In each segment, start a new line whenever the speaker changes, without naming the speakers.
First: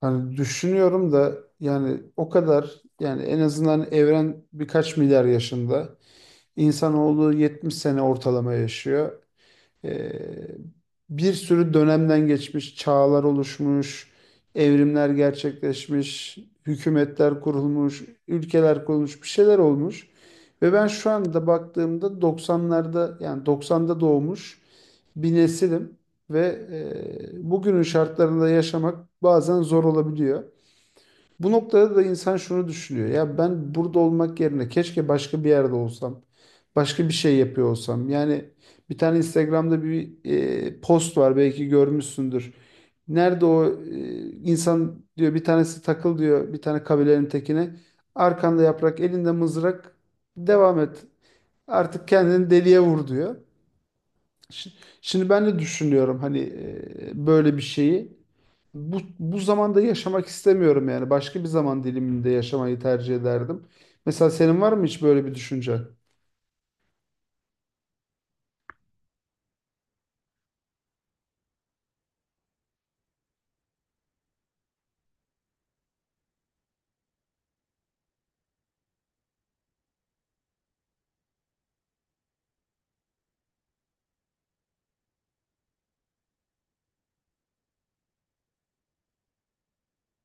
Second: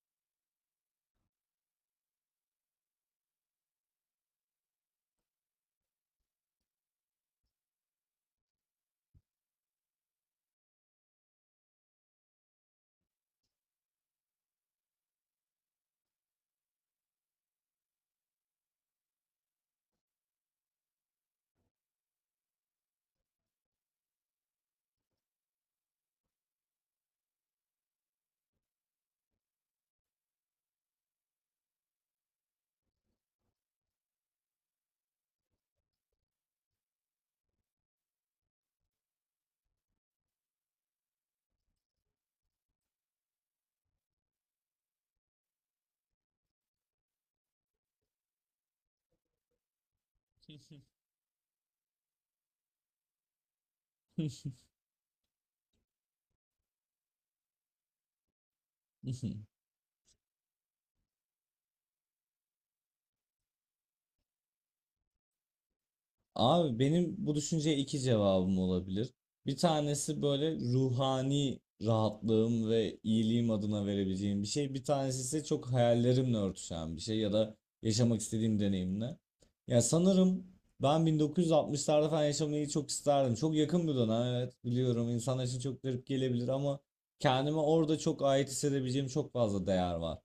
Hani düşünüyorum da yani o kadar yani en azından evren birkaç milyar yaşında. İnsanoğlu 70 sene ortalama yaşıyor. Ee, Bir sürü dönemden geçmiş, çağlar oluşmuş, evrimler gerçekleşmiş, hükümetler kurulmuş, ülkeler kurulmuş, bir şeyler olmuş. Ve ben şu anda baktığımda doksanlarda yani doksan'da doğmuş bir nesilim ve bugünün şartlarında yaşamak bazen zor olabiliyor. Bu noktada da insan şunu düşünüyor. Ya ben burada olmak yerine keşke başka bir yerde olsam. Başka bir şey yapıyor olsam. Yani bir tane Instagram'da bir post var belki görmüşsündür. Nerede o insan diyor bir tanesi takıl diyor bir tane kabilenin tekine. Arkanda yaprak elinde mızrak devam et. Artık kendini deliye vur diyor. Şi- Şimdi ben de düşünüyorum hani böyle bir şeyi. Bu zamanda yaşamak istemiyorum yani. Başka bir zaman diliminde yaşamayı tercih ederdim. Mesela senin var mı hiç böyle bir düşüncen?
Abi benim bu düşünceye iki cevabım olabilir. Bir tanesi böyle ruhani rahatlığım ve iyiliğim adına verebileceğim bir şey. Bir tanesi ise çok hayallerimle örtüşen bir şey ya da yaşamak istediğim deneyimle. Ya sanırım ben 1960'larda falan yaşamayı çok isterdim. Çok yakın bir dönem, evet biliyorum, insanlar için çok garip gelebilir ama kendime orada çok ait hissedebileceğim çok fazla değer var.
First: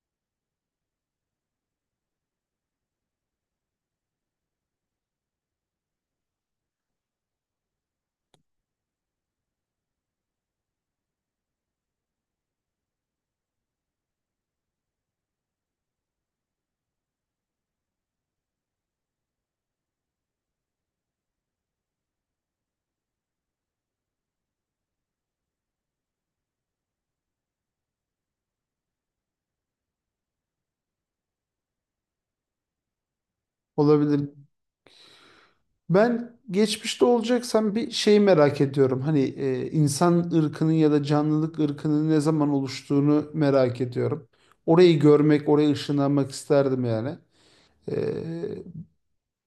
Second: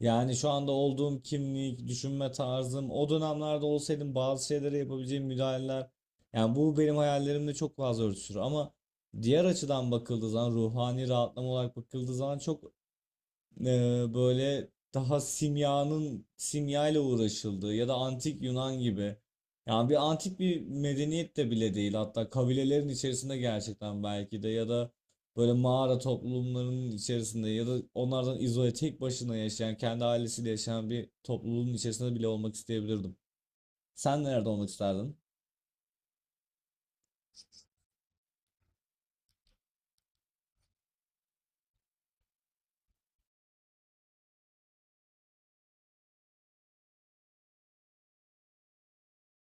Yani şu anda olduğum kimlik, düşünme tarzım, o dönemlerde olsaydım bazı şeylere yapabileceğim müdahaleler. Yani bu benim hayallerimle çok fazla örtüşür ama diğer açıdan bakıldığı zaman, ruhani rahatlama olarak bakıldığı zaman çok böyle daha simyanın simyayla uğraşıldığı ya da antik Yunan gibi. Yani bir antik bir medeniyet de bile değil, hatta kabilelerin içerisinde gerçekten, belki de, ya da böyle mağara toplumlarının içerisinde ya da onlardan izole tek başına yaşayan, kendi ailesiyle yaşayan bir topluluğun içerisinde bile olmak isteyebilirdim. Sen
Olabilir.
nerede olmak isterdin?
Ben geçmişte olacaksam bir şeyi merak ediyorum. Hani insan ırkının ya da canlılık ırkının ne zaman oluştuğunu merak ediyorum. Orayı görmek, oraya ışınlanmak isterdim yani. E,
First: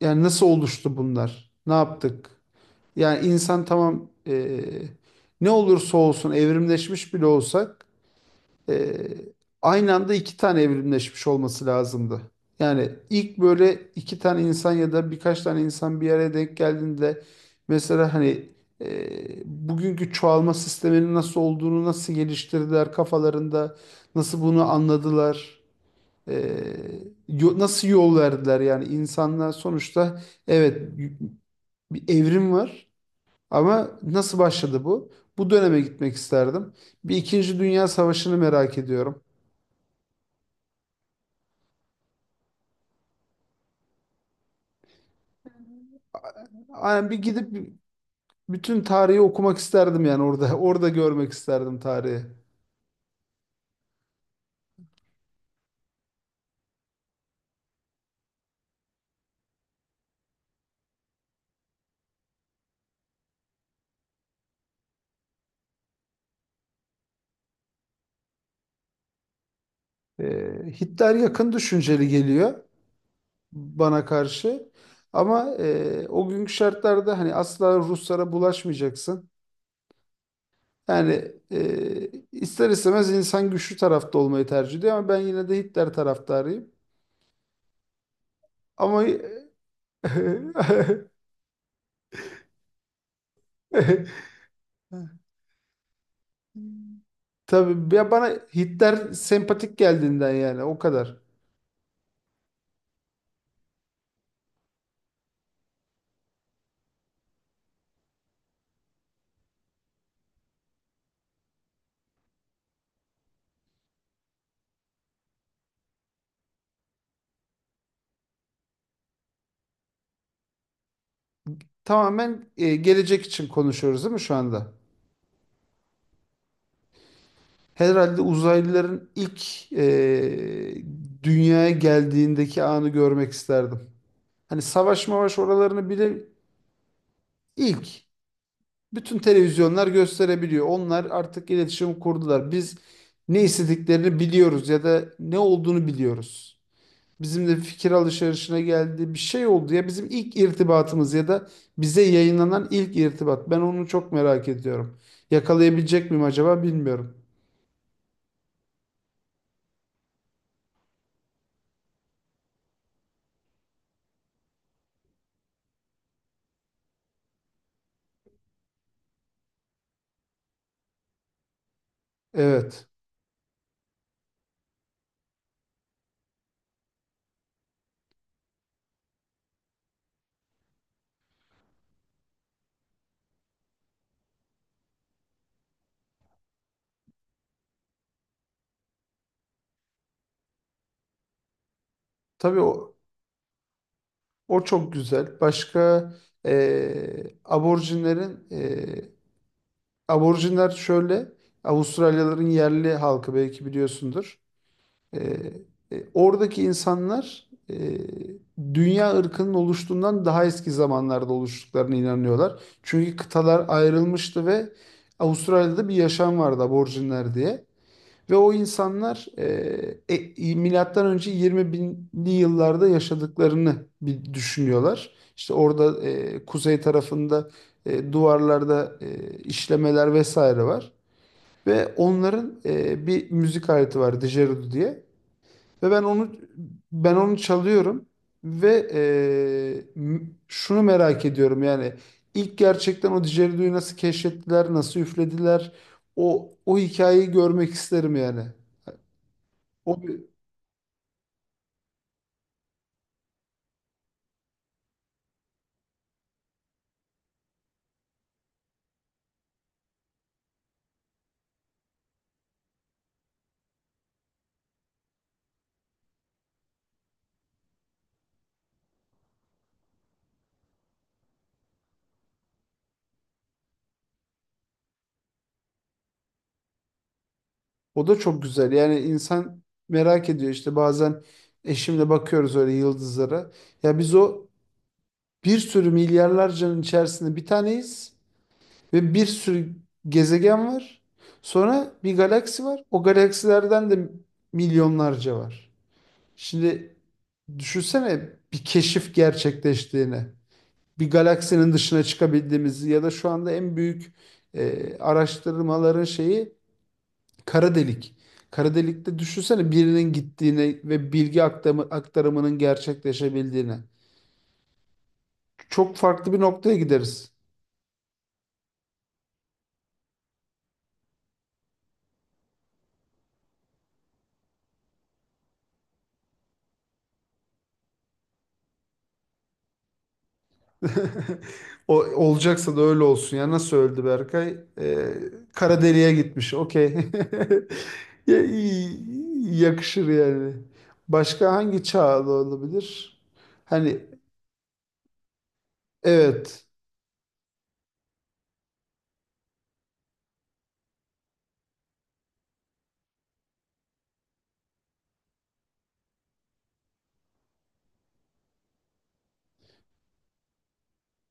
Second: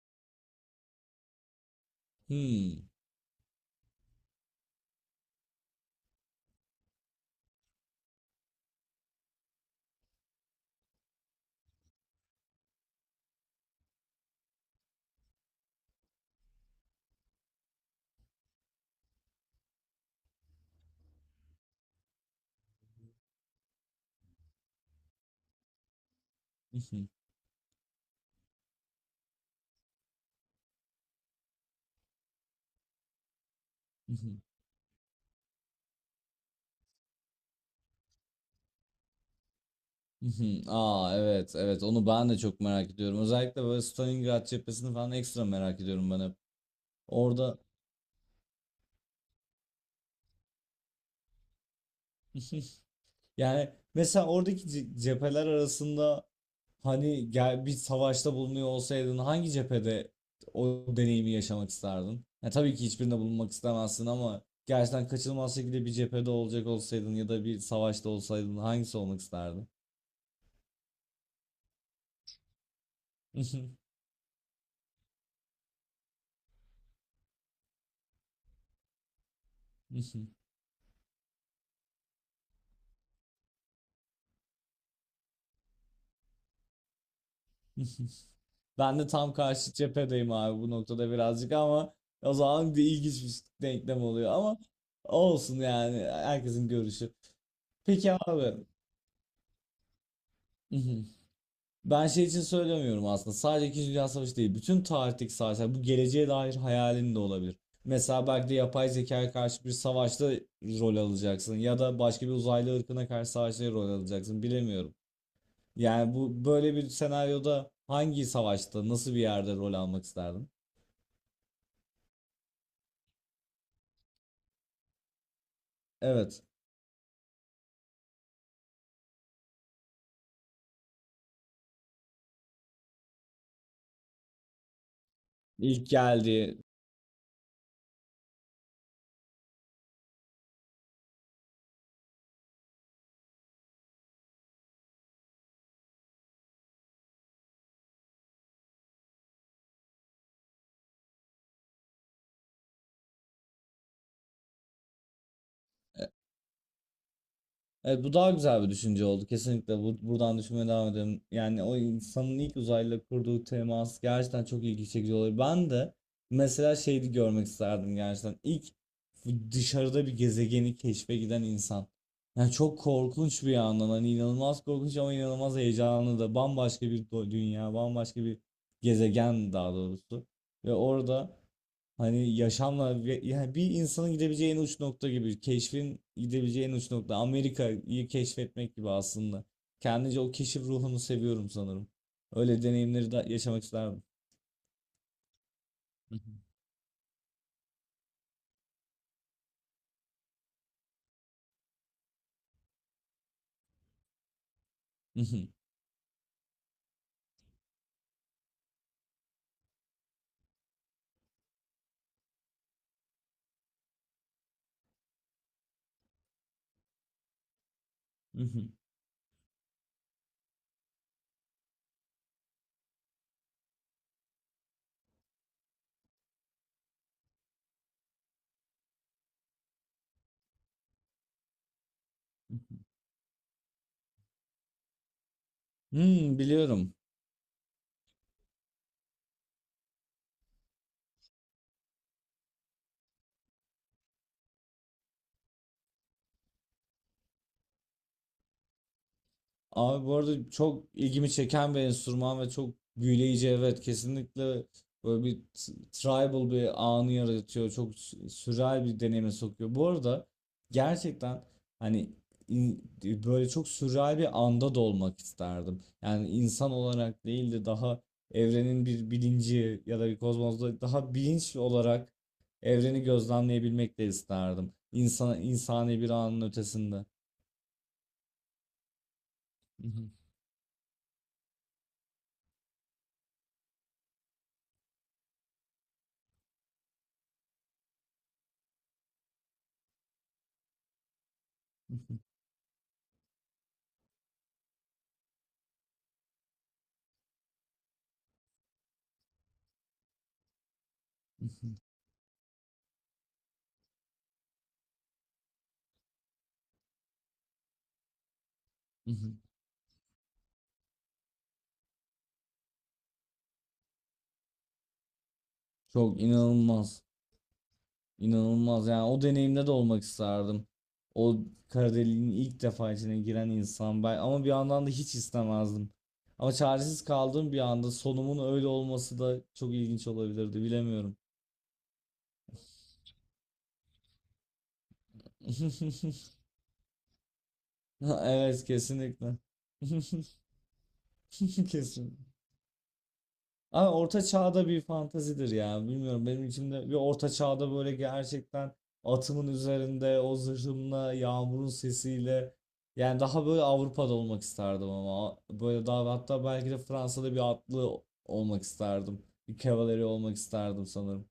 Yani nasıl oluştu bunlar? Ne yaptık?
Hmm.
Yani insan tamam ne olursa olsun evrimleşmiş bile olsak Ee, aynı anda iki tane evrimleşmiş olması lazımdı. Yani ilk böyle iki tane insan ya da birkaç tane insan bir araya denk geldiğinde mesela hani bugünkü çoğalma sisteminin nasıl olduğunu nasıl geliştirdiler kafalarında nasıl bunu anladılar e, nasıl yol verdiler yani insanlar sonuçta evet y- bir evrim var ama nasıl başladı bu? Bu döneme gitmek isterdim. Bir İkinci Dünya Savaşı'nı merak ediyorum.
Aa, evet, evet, onu ben de çok merak ediyorum. Özellikle böyle Stalingrad cephesini falan ekstra merak ediyorum ben hep.
Aynen bir
Orada.
gidip bütün tarihi okumak isterdim yani orada. Orada görmek isterdim tarihi.
Yani mesela oradaki cepheler arasında, hani gel bir savaşta bulunuyor olsaydın, hangi cephede o deneyimi yaşamak isterdin? Ya tabii ki hiçbirinde bulunmak istemezsin ama gerçekten kaçınılmaz şekilde bir cephede olacak olsaydın ya da bir savaşta olsaydın, hangisi olmak isterdin?
Hitler yakın düşünceli geliyor bana karşı. Ama o günkü şartlarda hani asla Ruslara bulaşmayacaksın. Yani ister istemez insan güçlü tarafta olmayı tercih ediyor ama ben yine de Hitler taraftarıyım.
Ben
Ama
de tam karşı cephedeyim abi bu noktada birazcık ama o zaman bir ilginç bir denklem oluyor ama olsun, yani herkesin görüşü.
tabii ya
Peki
bana
abi.
Hitler sempatik geldiğinden yani o kadar.
Ben şey için söylemiyorum aslında. Sadece İkinci Dünya Savaşı değil. Bütün tarihteki savaşlar. Bu geleceğe dair hayalin de olabilir. Mesela belki de yapay zekaya karşı bir savaşta rol alacaksın. Ya da başka bir uzaylı ırkına karşı savaşta rol alacaksın. Bilemiyorum. Yani bu böyle bir senaryoda hangi savaşta, nasıl bir yerde rol almak isterdin?
Tamamen gelecek için konuşuyoruz değil mi şu anda?
Evet.
Herhalde uzaylıların ilk dünyaya geldiğindeki anı görmek isterdim. Hani savaş mavaş
İlk
oralarını bile
geldiği.
ilk bütün televizyonlar gösterebiliyor. Onlar artık iletişim kurdular. Biz ne istediklerini biliyoruz ya da ne olduğunu biliyoruz. Bizimle fikir alışverişine geldi. Bir şey oldu ya bizim ilk irtibatımız ya da bize yayınlanan ilk irtibat. Ben onu çok merak ediyorum. Yakalayabilecek miyim acaba bilmiyorum.
Evet, bu daha güzel bir düşünce oldu. Kesinlikle bu, buradan düşünmeye devam edelim. Yani o insanın ilk uzayla kurduğu temas gerçekten çok ilgi çekici oluyor. Ben de mesela şeydi görmek isterdim gerçekten. İlk dışarıda bir gezegeni keşfe giden insan. Yani çok
Evet.
korkunç bir yandan, hani inanılmaz korkunç ama inanılmaz heyecanlı da, bambaşka bir dünya, bambaşka bir gezegen daha doğrusu. Ve orada, hani yaşamla yani bir insanın gidebileceği en uç nokta gibi, keşfin gidebileceği en uç nokta Amerika'yı keşfetmek gibi aslında. Kendince o keşif ruhunu seviyorum sanırım.
Tabii
Öyle
o,
deneyimleri de yaşamak isterdim.
o çok güzel. Başka aborjinlerin aborjinler şöyle Avustralyaların yerli halkı belki biliyorsundur. Ee, oradaki insanlar dünya ırkının oluştuğundan daha eski zamanlarda oluştuklarına inanıyorlar. Çünkü kıtalar ayrılmıştı ve Avustralya'da bir yaşam vardı aborjinler diye. Ve o insanlar milattan önce 20 binli yıllarda yaşadıklarını bir düşünüyorlar. İşte orada kuzey tarafında duvarlarda işlemeler vesaire var. Ve onların bir müzik aleti var, dijerudu diye. Ve ben onu
Hmm, biliyorum.
ben onu çalıyorum ve şunu merak ediyorum yani ilk gerçekten o Didgeridoo'yu nasıl keşfettiler, nasıl üflediler o hikayeyi görmek isterim yani. O
Abi bu arada çok ilgimi çeken bir enstrüman ve çok büyüleyici, evet kesinlikle böyle bir tribal bir anı yaratıyor, çok sürreal bir deneyime sokuyor. Bu arada gerçekten, hani böyle çok sürreal bir anda da olmak isterdim. Yani insan olarak değil de daha evrenin bir bilinci ya da bir kozmozda daha bilinç olarak evreni gözlemleyebilmek de isterdim. İnsan, insani bir anın ötesinde.
o da çok güzel. Yani insan merak ediyor işte bazen eşimle bakıyoruz öyle yıldızlara. Ya biz o bir sürü milyarlarcanın içerisinde bir taneyiz. Ve bir sürü gezegen var. Sonra bir galaksi var. O galaksilerden de milyonlarca var. Şimdi düşünsene bir keşif gerçekleştiğini. Bir galaksinin dışına çıkabildiğimizi ya da şu anda en büyük araştırmaların şeyi kara delik. Kara delikte düşünsene birinin gittiğini ve aktarımının gerçekleşebildiğini. Çok
Çok
farklı bir noktaya
inanılmaz.
gideriz.
İnanılmaz. Yani o deneyimde de olmak isterdim. O kara deliğin ilk defa içine giren insan ben, ama bir yandan da hiç istemezdim. Ama çaresiz kaldığım bir anda sonumun öyle olması da çok ilginç olabilirdi. Bilemiyorum.
O, olacaksa da öyle olsun ya. Nasıl öldü Berkay? Kara deliğe gitmiş. Okey.
Evet, kesinlikle.
Yakışır yani. Başka hangi
Kesin.
çağda olabilir?
Abi
Hani
orta çağda bir fantazidir ya. Bilmiyorum, benim
evet.
içimde bir orta çağda böyle gerçekten atımın üzerinde o zırhımla yağmurun sesiyle, yani daha böyle Avrupa'da olmak isterdim ama böyle daha, hatta belki de Fransa'da bir atlı olmak isterdim. Bir kavaleri olmak isterdim sanırım.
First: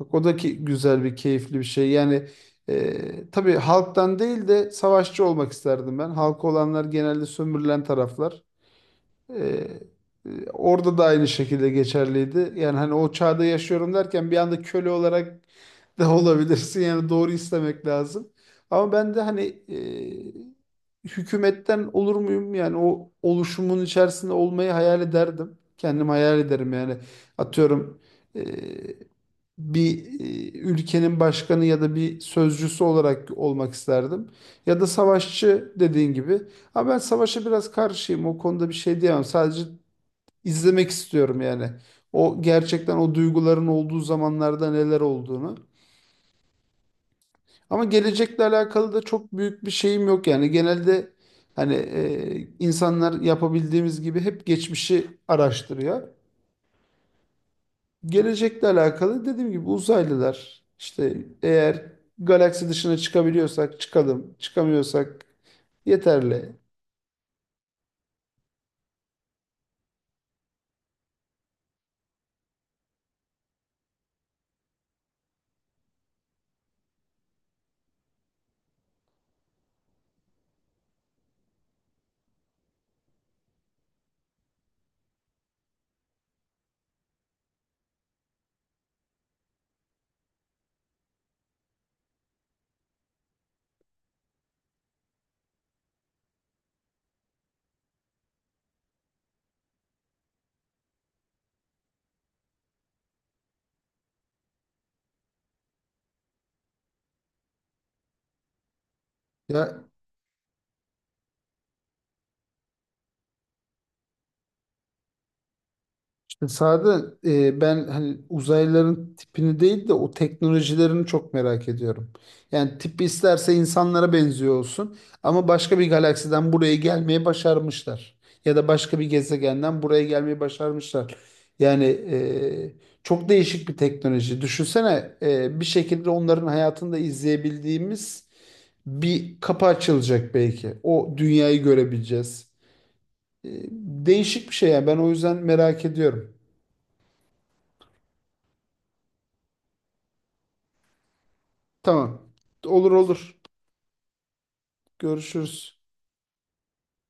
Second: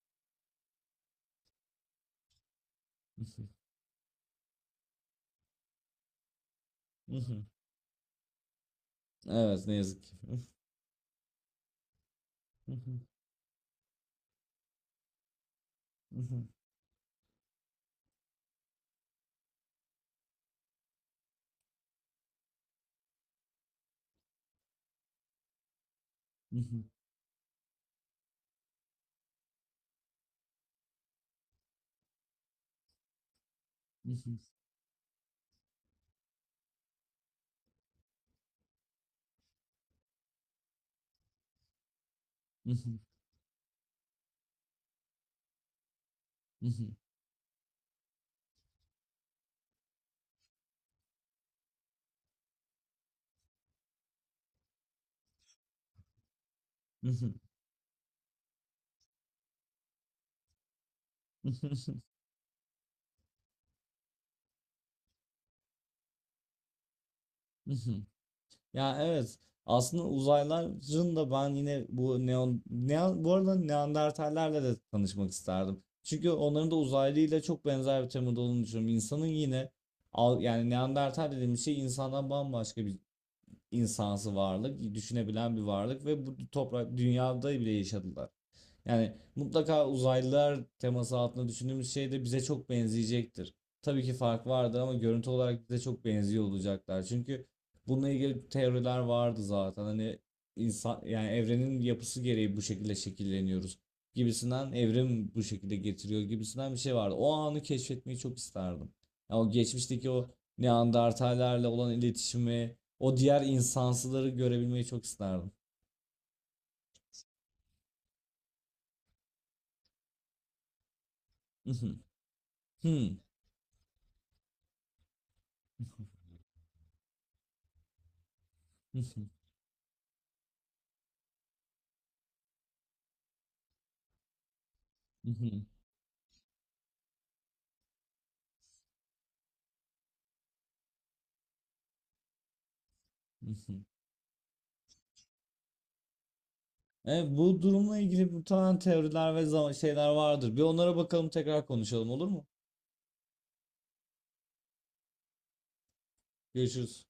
Bak o da ki güzel bir keyifli bir şey. Yani tabii halktan değil de savaşçı olmak isterdim ben. Halkı olanlar genelde sömürülen taraflar. Ee,
Evet, ne yazık ki.
orada da aynı şekilde geçerliydi. Yani hani o çağda yaşıyorum derken bir anda köle olarak da olabilirsin. Yani doğru istemek lazım. Ama ben de hani hükümetten olur muyum? Yani o oluşumun içerisinde olmayı hayal ederdim. Kendim hayal ederim yani. Atıyorum e, bir ülkenin başkanı ya da bir sözcüsü olarak olmak isterdim. Ya da savaşçı dediğin gibi. Ama ben savaşa biraz karşıyım. O konuda bir şey diyemem. Sadece izlemek istiyorum yani. O gerçekten o duyguların olduğu zamanlarda neler olduğunu. Ama gelecekle alakalı da çok büyük bir şeyim yok yani. Genelde hani insanlar yapabildiğimiz gibi hep geçmişi araştırıyor. Gelecekle alakalı dediğim gibi uzaylılar işte eğer galaksi dışına çıkabiliyorsak çıkalım, çıkamıyorsak yeterli.
Ya evet. Aslında uzaylıların da, ben yine bu neon, neon bu arada Neandertallerle de tanışmak isterdim. Çünkü onların da uzaylıyla çok benzer bir temada olduğunu düşünüyorum. İnsanın yine, yani Neandertal dediğimiz şey insandan bambaşka bir insansı varlık, düşünebilen bir varlık ve bu toprak dünyada bile yaşadılar. Yani mutlaka uzaylılar teması altında düşündüğümüz şey de bize çok benzeyecektir. Tabii ki fark vardır ama görüntü olarak bize çok benziyor olacaklar. Çünkü bununla ilgili teoriler vardı zaten. Hani insan, yani evrenin yapısı gereği bu şekilde şekilleniyoruz gibisinden, evrim bu şekilde getiriyor gibisinden bir şey vardı. O anı keşfetmeyi çok isterdim. Ya o
Ya
geçmişteki o Neandertallerle olan iletişimi, o diğer insansıları görebilmeyi çok isterdim.
sade ben hani uzaylıların tipini değil de o teknolojilerini çok merak ediyorum. Yani tipi isterse insanlara benziyor olsun ama başka bir galaksiden buraya gelmeyi başarmışlar. Ya da başka bir gezegenden buraya gelmeyi başarmışlar. Yani çok değişik bir teknoloji. Düşünsene bir şekilde onların hayatında izleyebildiğimiz bir kapı açılacak belki. O dünyayı görebileceğiz. E, değişik bir şey yani ben o yüzden merak ediyorum.
Evet, bu durumla ilgili muhtemelen teoriler ve şeyler vardır. Bir onlara bakalım, tekrar konuşalım, olur
Tamam.
mu?
Olur olur. Görüşürüz.
Görüşürüz.